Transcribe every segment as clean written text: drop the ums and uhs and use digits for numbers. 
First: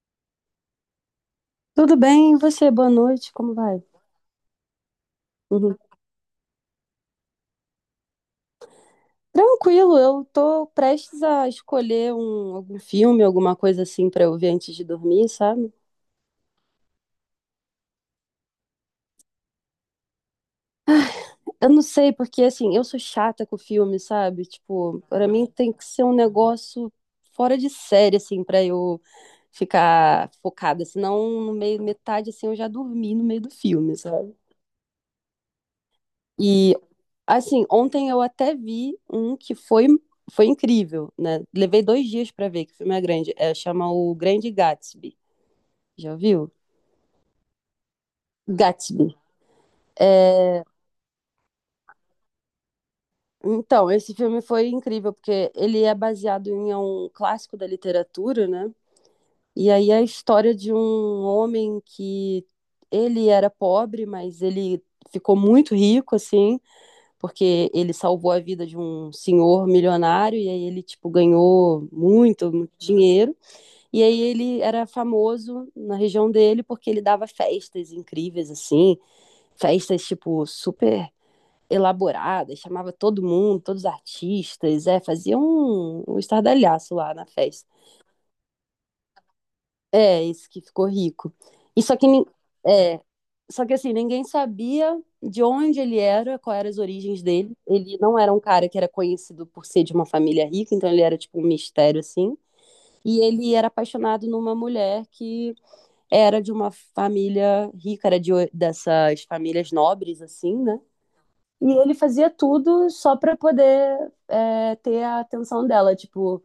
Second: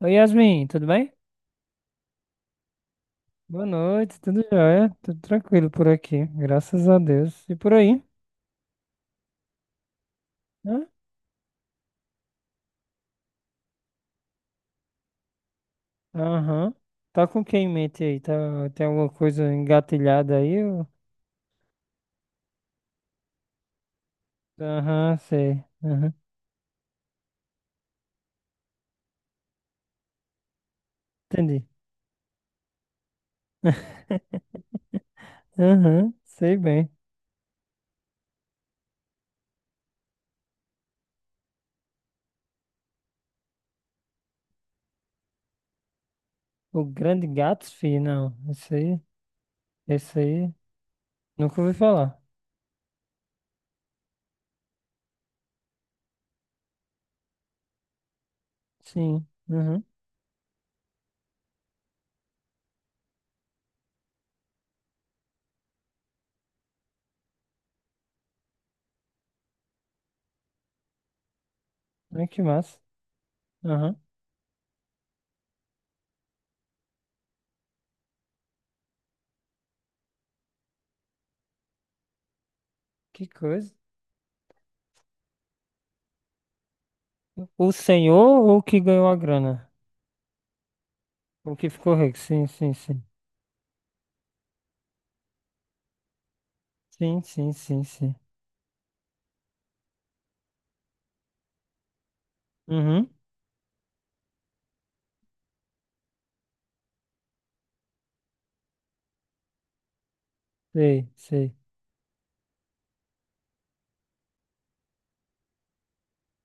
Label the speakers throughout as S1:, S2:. S1: Oi, Yasmin, tudo bem?
S2: Tudo bem, e você? Boa noite, como
S1: Boa
S2: vai?
S1: noite, tudo jóia? Tudo tranquilo
S2: Uhum.
S1: por aqui, graças a Deus. E por aí?
S2: Tranquilo, eu tô
S1: Hã?
S2: prestes a escolher algum filme, alguma coisa assim pra eu ver antes de dormir, sabe?
S1: Aham. Tá com quem em mente aí? Tá, tem alguma coisa engatilhada aí?
S2: Eu não sei, porque assim, eu sou chata com filme, sabe? Tipo,
S1: Aham,
S2: pra mim
S1: sei.
S2: tem que ser
S1: Aham,
S2: um negócio fora de série, assim, pra eu ficar focada, senão no
S1: entendi.
S2: meio, metade, assim, eu já dormi no meio do filme, sabe?
S1: Aham, sei
S2: E
S1: bem.
S2: Assim, ontem eu até vi um que foi incrível, né? Levei 2 dias pra ver, que o filme é grande. É, chama O Grande Gatsby. Já viu?
S1: O Grande Gatsby, não. Esse aí,
S2: Gatsby.
S1: esse aí,
S2: É,
S1: nunca ouvi falar.
S2: então, esse filme foi incrível, porque ele é baseado em um clássico da literatura, né?
S1: Sim,
S2: E
S1: aham.
S2: aí é a história de um homem que ele era pobre, mas ele ficou muito rico, assim, porque ele salvou a vida de um senhor milionário e aí ele, tipo, ganhou
S1: Ai, que
S2: muito, muito
S1: massa.
S2: dinheiro.
S1: Aham,
S2: E aí ele era famoso na região dele porque ele dava festas incríveis, assim, festas, tipo, super elaboradas, chamava todo
S1: que
S2: mundo,
S1: coisa.
S2: todos os artistas, fazia um estardalhaço lá na festa.
S1: O senhor ou o que ganhou a grana?
S2: É, esse que ficou rico.
S1: O que
S2: E
S1: ficou
S2: só que,
S1: rico? Sim, sim,
S2: é,
S1: sim.
S2: só que assim, ninguém sabia de onde ele era, quais eram as
S1: Sim,
S2: origens
S1: sim,
S2: dele.
S1: sim,
S2: Ele
S1: sim.
S2: não era um cara que era conhecido por ser de uma família rica, então ele era tipo um mistério, assim.
S1: Uhum.
S2: E ele era apaixonado numa mulher que era de uma família rica, era dessas famílias nobres, assim, né?
S1: Sei, sei.
S2: E ele fazia tudo só para poder ter a atenção dela. Tipo,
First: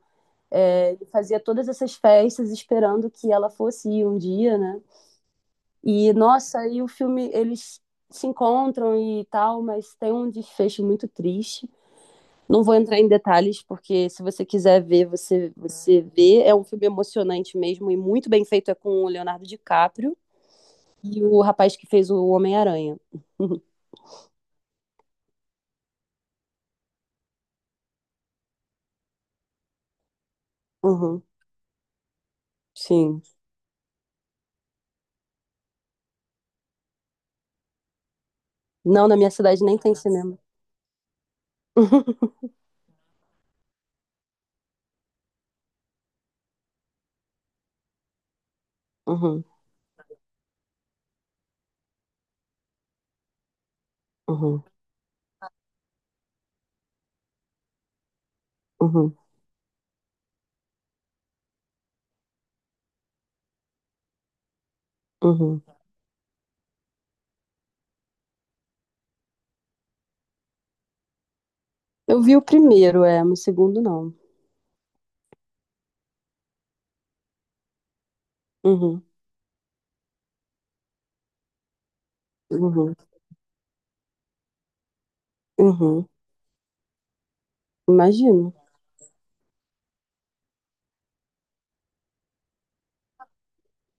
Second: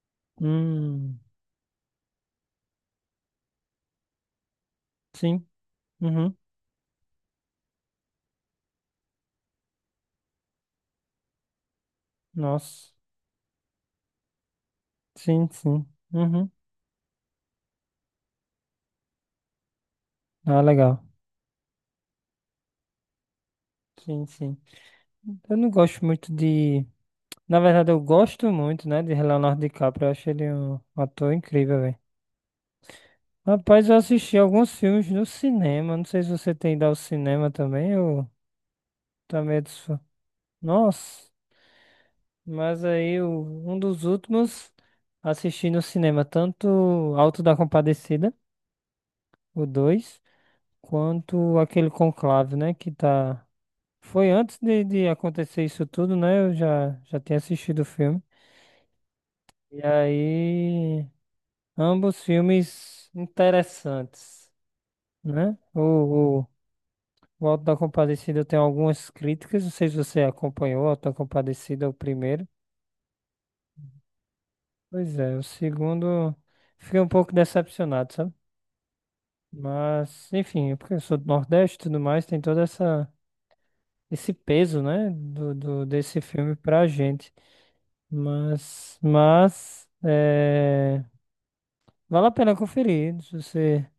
S2: ele
S1: Hum,
S2: fazia todas essas festas esperando que ela fosse ir um dia, né?
S1: sim.
S2: E,
S1: Uhum.
S2: nossa, e o filme, eles se encontram e tal, mas tem um desfecho muito triste. Não vou
S1: Nossa.
S2: entrar em detalhes, porque se você quiser ver,
S1: Sim,
S2: você,
S1: sim.
S2: você vê.
S1: Uhum.
S2: É um filme emocionante mesmo e muito bem feito. É com o Leonardo DiCaprio.
S1: Ah, legal.
S2: E o rapaz que fez o Homem-Aranha.
S1: Sim, sim. Eu não gosto muito de. Na verdade, eu gosto muito, né, de Leonardo DiCaprio. Eu acho ele um
S2: Uhum, uhum,
S1: ator incrível, velho.
S2: sim.
S1: Rapaz, eu assisti alguns filmes no cinema. Não sei se você tem ido ao cinema também. Eu
S2: Não, na minha
S1: também
S2: cidade nem tem
S1: sou.
S2: cinema.
S1: Nossa. Mas aí, um dos últimos assisti no cinema, tanto Alto da Compadecida.
S2: Uhum,
S1: O 2 quanto aquele Conclave, né? Que tá. Foi antes
S2: uhum,
S1: de acontecer isso tudo, né? Eu já tinha assistido o filme.
S2: uhum,
S1: E aí, ambos filmes interessantes, né?
S2: uhum.
S1: O, o Auto da Compadecida tem algumas críticas, não sei se você acompanhou o Auto da Compadecida, o
S2: Eu vi o
S1: primeiro.
S2: primeiro, mas o segundo não.
S1: Pois é, o segundo, fiquei um pouco decepcionado, sabe?
S2: Uhum,
S1: Mas, enfim, porque eu sou do Nordeste e tudo mais, tem toda
S2: uhum,
S1: essa. Esse peso, né, do,
S2: uhum.
S1: desse filme pra gente.
S2: Imagino.
S1: Mas é, vale a pena conferir, se você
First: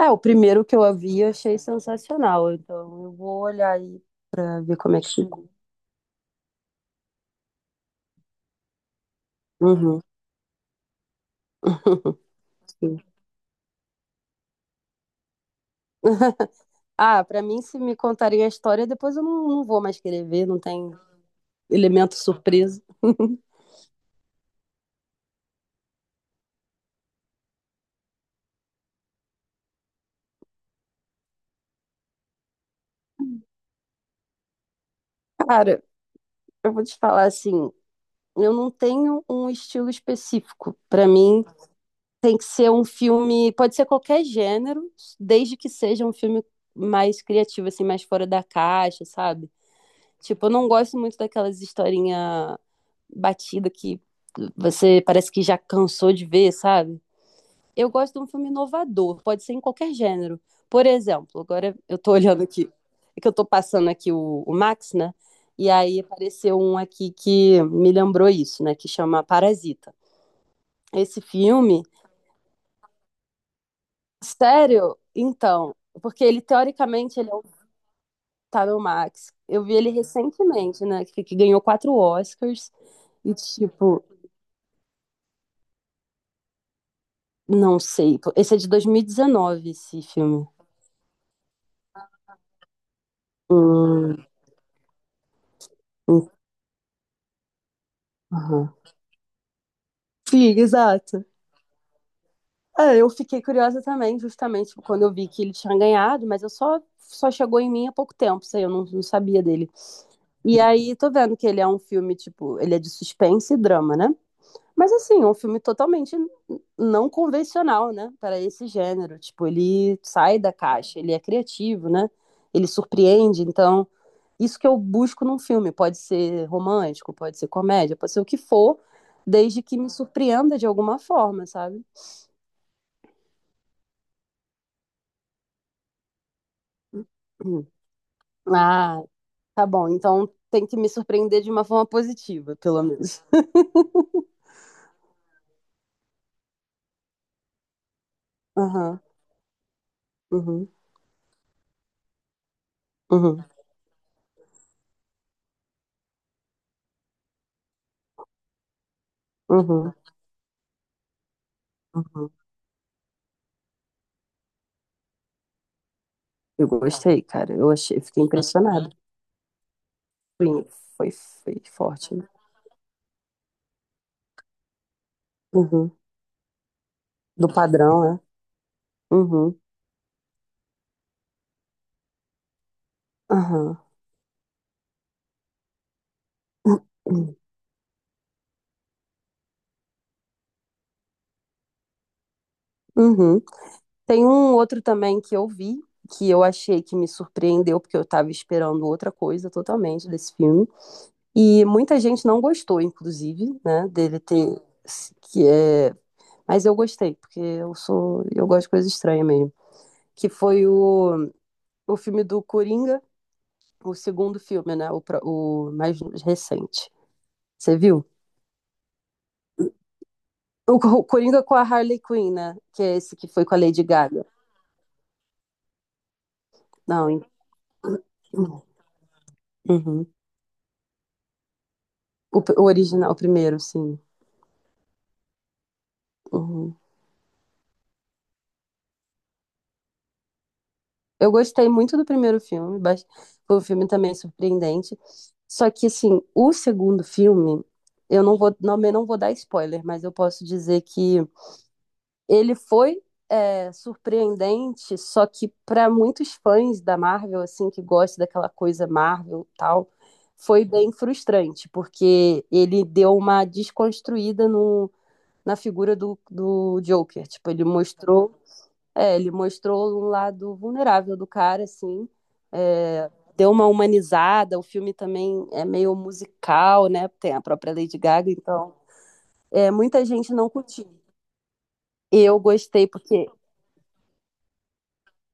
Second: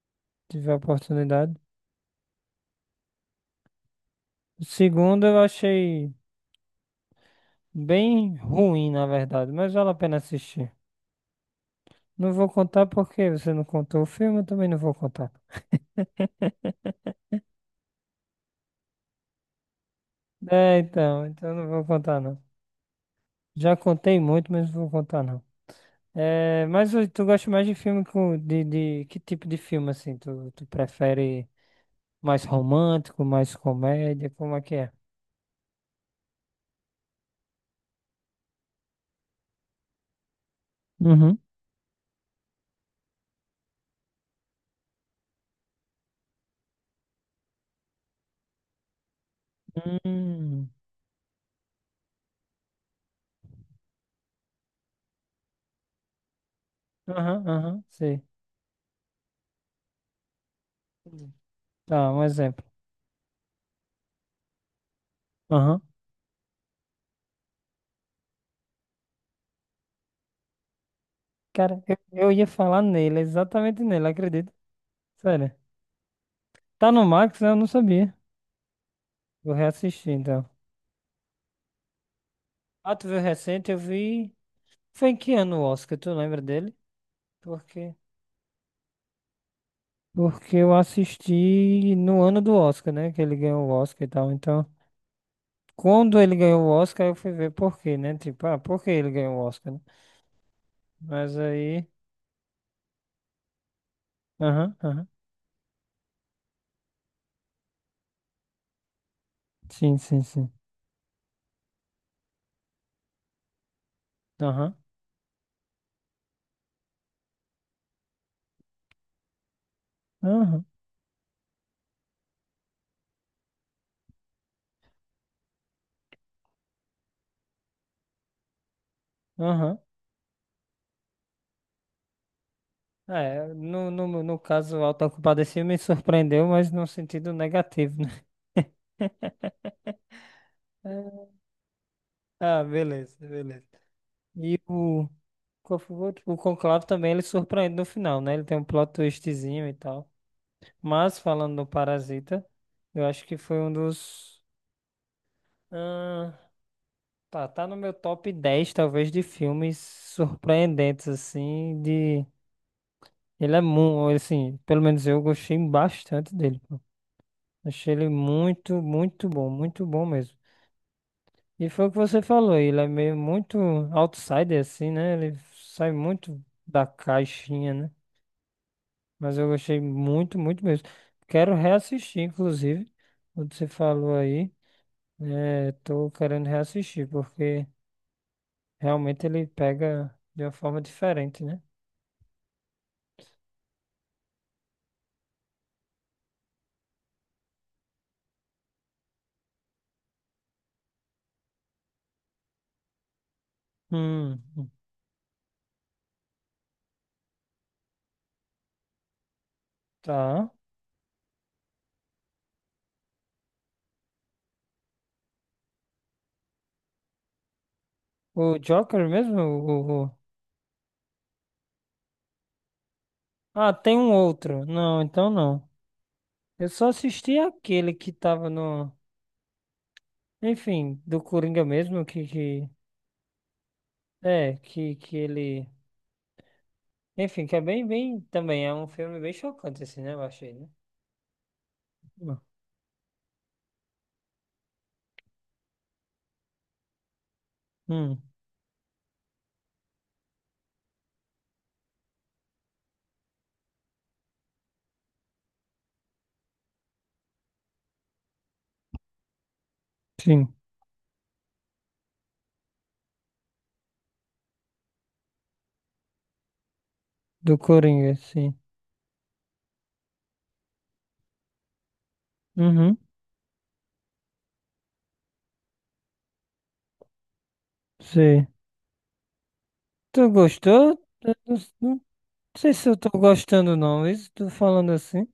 S2: É, o primeiro
S1: tiver
S2: que
S1: a
S2: eu vi eu
S1: oportunidade.
S2: achei sensacional, então eu vou olhar aí pra
S1: O
S2: ver como é que
S1: segundo eu
S2: ficou.
S1: achei bem ruim, na verdade, mas vale a
S2: Uhum.
S1: pena assistir. Não vou contar
S2: Sim.
S1: porque você não contou o filme, eu também não vou contar.
S2: Ah, pra mim, se me contarem a história, depois eu não vou mais querer ver, não
S1: É,
S2: tem
S1: então eu não vou
S2: elemento
S1: contar não.
S2: surpresa.
S1: Já contei muito, mas não vou contar não. É, mas tu gosta mais de filme de que tipo de filme assim? Tu prefere mais romântico, mais comédia, como é que é?
S2: Cara, eu vou te falar assim, eu não tenho um estilo específico. Para
S1: Uhum.
S2: mim, tem que ser um filme, pode ser qualquer gênero, desde que seja um filme mais criativo, assim, mais fora da caixa, sabe? Tipo, eu não
S1: Hum.
S2: gosto muito daquelas historinha batida que você parece que já cansou de ver, sabe?
S1: Aham, aham,
S2: Eu gosto de
S1: sei.
S2: um filme inovador, pode ser em qualquer gênero. Por
S1: Entendi.
S2: exemplo, agora eu
S1: Tá,
S2: tô
S1: um
S2: olhando
S1: exemplo.
S2: aqui, é que eu tô passando aqui o Max, né? E
S1: Aham.
S2: aí apareceu um aqui que me lembrou isso, né? Que chama Parasita. Esse
S1: Cara,
S2: filme,
S1: eu ia falar nele, exatamente nele, acredito.
S2: sério?
S1: Sério.
S2: Então, porque ele
S1: Tá no
S2: teoricamente ele é
S1: Max,
S2: o
S1: né? Eu não sabia.
S2: tá no Max.
S1: Vou
S2: Eu vi ele
S1: reassistir, então.
S2: recentemente, né? Que ganhou quatro Oscars.
S1: Ah, tu viu
S2: E
S1: recente? Eu
S2: tipo,
S1: vi. Foi em que ano o Oscar? Tu lembra dele?
S2: não
S1: Porque.
S2: sei. Esse é de 2019, esse filme.
S1: Porque eu assisti no ano do Oscar, né? Que ele ganhou o Oscar e
S2: Hum,
S1: tal. Então, quando
S2: hum,
S1: ele ganhou o Oscar, eu fui ver por quê, né? Tipo, ah,
S2: aham.
S1: por que ele ganhou o Oscar, né?
S2: Sim, exato.
S1: Mas aí.
S2: É, eu fiquei curiosa também, justamente
S1: Aham,
S2: tipo, quando
S1: aham.
S2: eu vi que ele tinha ganhado, mas eu só chegou em mim há pouco tempo, sei, eu não sabia dele.
S1: Sim, sim, sim.
S2: E aí tô vendo que ele é um filme tipo, ele é de suspense e drama, né?
S1: Aham,
S2: Mas assim, um filme totalmente não convencional, né, para esse gênero. Tipo, ele sai da
S1: aham,
S2: caixa, ele é criativo, né? Ele surpreende, então isso que eu busco num filme, pode ser romântico, pode ser comédia, pode ser o que for, desde que
S1: aham.
S2: me surpreenda de alguma forma, sabe?
S1: É, no caso, o Auto da Compadecida me surpreendeu, mas no sentido
S2: Hum.
S1: negativo, né?
S2: Ah, tá bom, então tem que me surpreender de uma forma positiva,
S1: Ah,
S2: pelo
S1: beleza,
S2: menos.
S1: beleza. E o, qual foi o outro? O Conclave também, ele surpreende no final, né? Ele tem um plot
S2: Aham,
S1: twistzinho e tal.
S2: uhum,
S1: Mas, falando do Parasita, eu acho que
S2: uhum,
S1: foi um dos, ah, tá no meu top 10 talvez, de filmes
S2: uhum,
S1: surpreendentes, assim, de.
S2: uhum.
S1: Ele é muito, assim, pelo menos eu gostei bastante dele,
S2: Eu
S1: pô.
S2: gostei, cara. Eu
S1: Achei
S2: achei,
S1: ele
S2: fiquei
S1: muito,
S2: impressionado.
S1: muito bom mesmo.
S2: Foi, foi
S1: E foi o que
S2: forte,
S1: você
S2: né?
S1: falou, ele é meio muito outsider, assim, né? Ele sai
S2: Uhum.
S1: muito da
S2: Do
S1: caixinha, né?
S2: padrão, né?
S1: Mas eu
S2: Uhum,
S1: gostei muito, muito mesmo. Quero reassistir, inclusive, o que você
S2: aham.
S1: falou aí. É, tô querendo reassistir,
S2: Uhum,
S1: porque realmente ele pega de uma forma diferente, né?
S2: uhum. Tem um outro também que eu vi, que eu achei que me surpreendeu, porque eu tava esperando outra coisa totalmente desse filme. E muita gente não gostou, inclusive, né, dele
S1: Hum,
S2: ter. Que é, Mas eu gostei, porque eu sou, eu gosto de coisa estranha mesmo. Que
S1: tá.
S2: foi o filme do Coringa, o segundo filme, né? O mais recente. Você viu?
S1: O Joker mesmo, o.
S2: O Coringa com a Harley Quinn, né? Que é esse que foi com a
S1: Ah,
S2: Lady
S1: tem um
S2: Gaga.
S1: outro. Não, então não. Eu só
S2: Não,
S1: assisti aquele que tava no.
S2: uhum.
S1: Enfim, do Coringa mesmo, que,
S2: O
S1: que...
S2: original, o primeiro, sim.
S1: É, que ele.
S2: Uhum.
S1: Enfim, que é bem, bem. Também é um filme bem chocante, assim, né? Eu achei, né?
S2: Eu gostei muito do
S1: Hum,
S2: primeiro filme, foi um filme também surpreendente. Só que, assim, o segundo filme,
S1: hum,
S2: eu não vou dar spoiler, mas eu posso dizer que ele foi surpreendente, só que para muitos fãs da Marvel, assim, que gostam daquela coisa Marvel e tal,
S1: sim.
S2: foi bem frustrante, porque ele deu uma desconstruída no, na figura do Joker. Tipo,
S1: Do Coringa, sim.
S2: ele mostrou um lado vulnerável do cara, assim,
S1: Uhum,
S2: é, deu uma humanizada. O filme também é meio musical, né? Tem a própria Lady Gaga,
S1: sei.
S2: então muita
S1: Tu
S2: gente não curtiu.
S1: gostou? Eu não
S2: Eu
S1: sei
S2: gostei
S1: se eu tô
S2: porque
S1: gostando, não. Isso, tô falando assim.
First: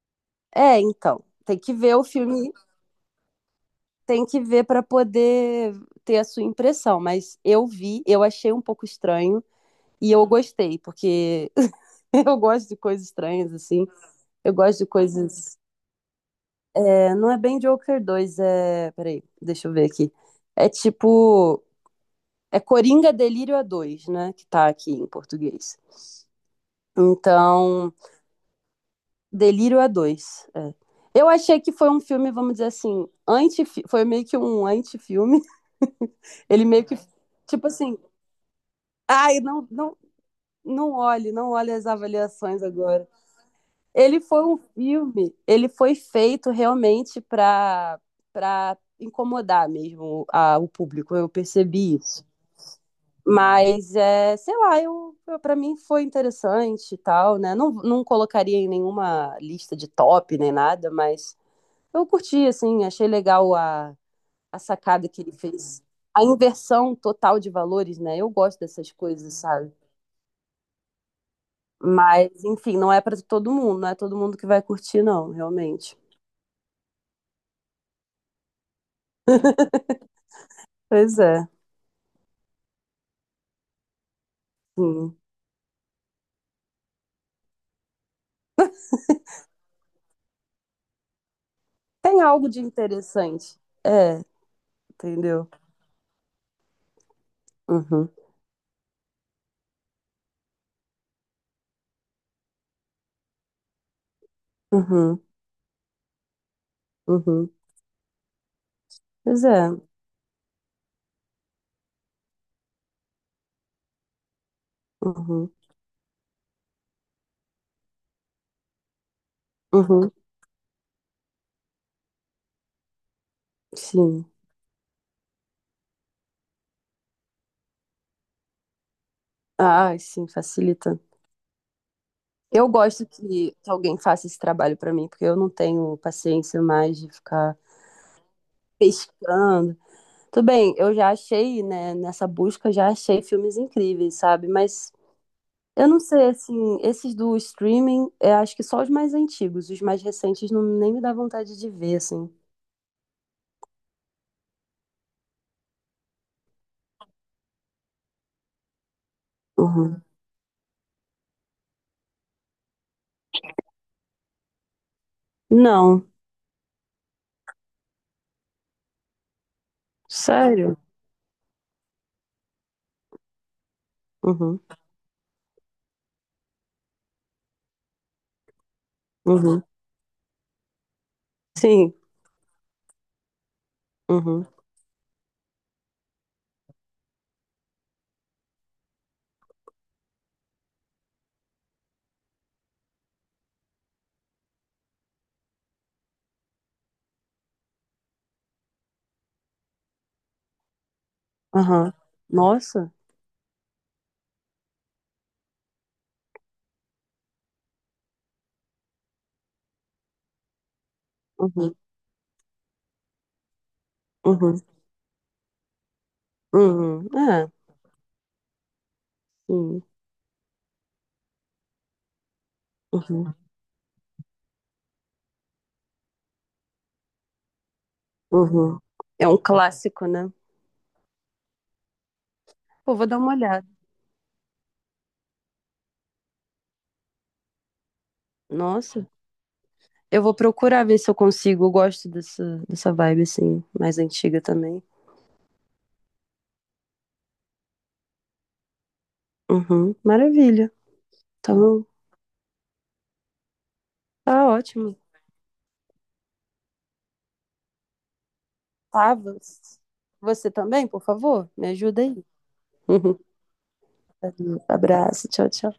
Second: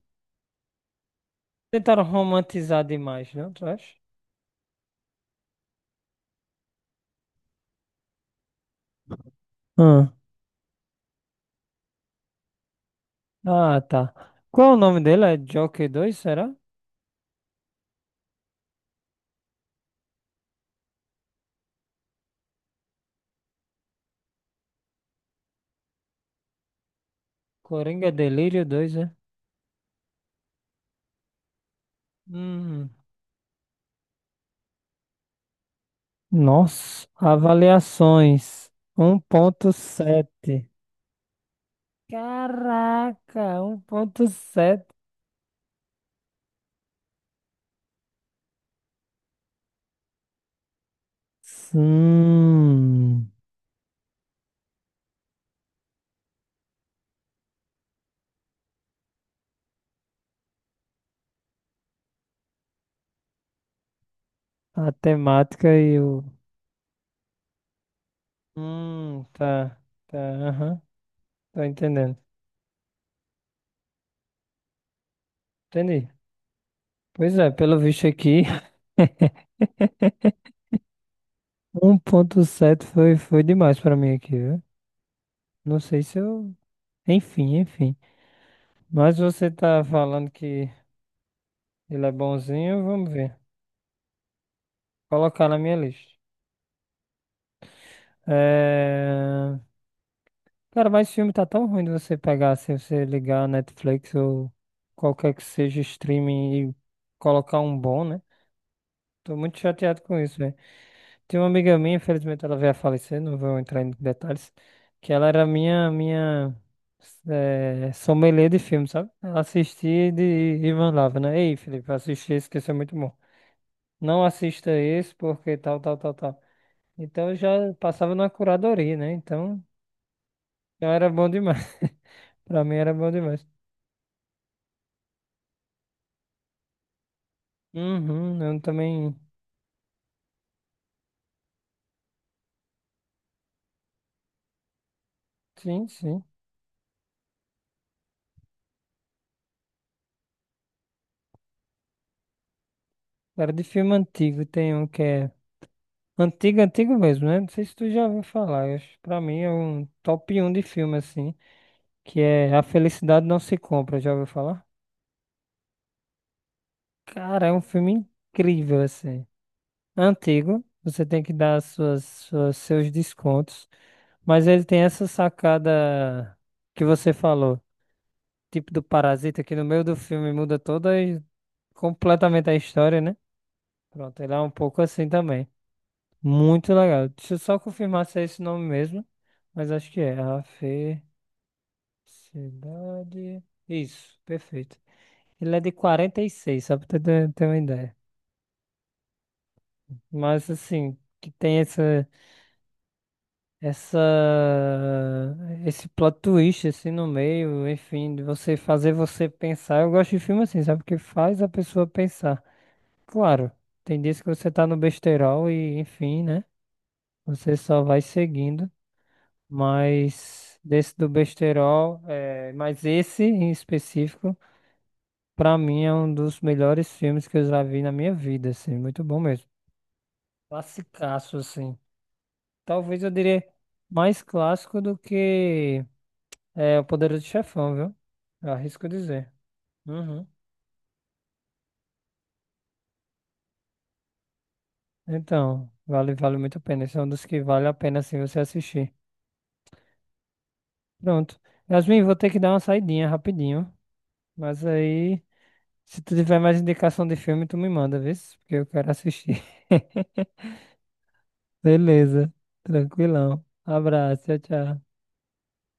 S2: é, então, tem que ver
S1: Tentaram
S2: o filme,
S1: romantizar demais, não, tu acha?
S2: tem que ver para poder ter a sua impressão, mas eu vi, eu achei um pouco estranho
S1: Hum.
S2: e eu gostei, porque eu gosto de coisas estranhas
S1: Ah,
S2: assim.
S1: tá.
S2: Eu
S1: Qual é o
S2: gosto de
S1: nome dele? É
S2: coisas,
S1: Joker 2, será?
S2: não é bem Joker 2, é, peraí, deixa eu ver aqui. É tipo, é Coringa Delírio a dois, né, que tá aqui em português. Então,
S1: Coringa Delírio dois, né?
S2: Delírio a 2. É. Eu achei que foi um filme, vamos dizer
S1: Hum.
S2: assim, anti, foi meio que um anti-filme. Ele meio que,
S1: Nossa,
S2: tipo assim,
S1: avaliações um
S2: ai, não,
S1: ponto
S2: não,
S1: sete.
S2: não olhe, não olhe as avaliações agora.
S1: Caraca, um
S2: Ele foi um
S1: 1.7.
S2: filme, ele foi feito realmente para incomodar mesmo o público, eu percebi isso.
S1: Hum,
S2: Mas, é, sei lá, eu para mim foi interessante e tal, né? Não, não colocaria em nenhuma lista de top nem nada, mas eu curti, assim, achei legal a
S1: a
S2: sacada que ele
S1: temática
S2: fez.
S1: e o.
S2: A inversão total de valores, né? Eu gosto dessas coisas, sabe?
S1: Tá, tá, aham, tô entendendo.
S2: Mas, enfim, não é para todo mundo, não é todo mundo que vai curtir, não, realmente.
S1: Entendi. Pois é, pelo visto aqui,
S2: Pois é,
S1: 1.7 foi demais pra mim aqui, viu?
S2: sim.
S1: Não sei se eu. Enfim, enfim. Mas você tá falando que. Ele é
S2: Tem algo de
S1: bonzinho, vamos ver.
S2: interessante. É,
S1: Colocar
S2: entendeu?
S1: na minha lista.
S2: Uhum,
S1: É. Cara, mas esse filme tá tão ruim de você pegar assim, você ligar a Netflix ou
S2: uhum,
S1: qualquer que seja streaming e
S2: uhum.
S1: colocar um bom, né? Tô
S2: Pois
S1: muito
S2: é.
S1: chateado com isso, velho. Tem uma amiga minha, infelizmente ela veio a falecer, não vou entrar em detalhes, que ela era
S2: Uhum,
S1: minha sommelier de filme, sabe? Ela assistia e
S2: uhum,
S1: de, e mandava, né? Ei, Felipe, assisti esse que esse é muito bom. Não
S2: sim.
S1: assista esse porque tal, tal, tal, tal. Então eu já passava na curadoria, né? Então
S2: Ai, sim,
S1: já
S2: facilita.
S1: era bom demais. Pra
S2: Eu
S1: mim era
S2: gosto
S1: bom demais.
S2: que alguém faça esse trabalho para mim, porque eu não tenho paciência mais de ficar
S1: Uhum, eu também.
S2: pescando. Tudo bem, eu já achei, né, nessa busca, já achei filmes incríveis, sabe? Mas
S1: Sim,
S2: eu não
S1: sim.
S2: sei, assim, esses do streaming, eu acho que só os mais antigos, os mais recentes não, nem me dá vontade de ver, assim.
S1: Era de filme antigo. Tem um que é. Antigo, antigo mesmo, né? Não sei se tu já ouviu falar. Pra mim é um
S2: Uhum.
S1: top um de filme, assim. Que é A Felicidade Não Se Compra. Já ouviu falar?
S2: Não,
S1: Cara, é um filme incrível, assim. Antigo.
S2: sério?
S1: Você tem que dar seus descontos. Mas
S2: Uhum,
S1: ele tem essa sacada que você falou. Tipo do parasita que no
S2: uhum.
S1: meio do filme muda toda e
S2: Sim,
S1: completamente a história, né? Pronto, ele é
S2: uhum,
S1: um pouco assim também. Muito legal. Deixa eu só confirmar se é esse nome mesmo, mas acho que é. A Felicidade. Isso, perfeito. Ele é de 46, só pra ter uma ideia. Mas assim, que tem
S2: aham. Nossa,
S1: essa, esse plot twist assim no meio, enfim, de você fazer você pensar. Eu gosto de filme assim, sabe? Porque faz a
S2: uhum,
S1: pessoa pensar. Claro, tem dias que você
S2: uhum,
S1: tá no besteirol e, enfim, né?
S2: uhum. É,
S1: Você só vai seguindo,
S2: sim,
S1: mas desse do besteirol, mas esse
S2: uhum,
S1: em específico, pra mim é um dos melhores filmes que eu já vi na minha vida, assim,
S2: uhum.
S1: muito bom
S2: É um
S1: mesmo.
S2: clássico, né?
S1: Classicaço, assim.
S2: Pô,
S1: Talvez
S2: vou
S1: eu
S2: dar uma
S1: diria
S2: olhada.
S1: mais clássico do que O Poderoso Chefão, viu? Eu arrisco
S2: Nossa,
S1: dizer.
S2: eu
S1: Uhum.
S2: vou procurar ver se eu consigo, eu gosto dessa vibe, assim, mais antiga também.
S1: Então, vale muito a pena. Esse é um dos que vale a pena, assim, você assistir.
S2: Uhum, maravilha,
S1: Pronto.
S2: tá bom.
S1: Yasmin, vou ter que dar uma saidinha rapidinho.
S2: Tá
S1: Mas
S2: ótimo.
S1: aí, se tu tiver mais indicação de filme, tu me manda, vê? Porque eu quero assistir.
S2: Tavas. Você também, por favor? Me ajuda aí.
S1: Beleza. Tranquilão. Abraço, tchau, tchau.
S2: Abraço, tchau, tchau.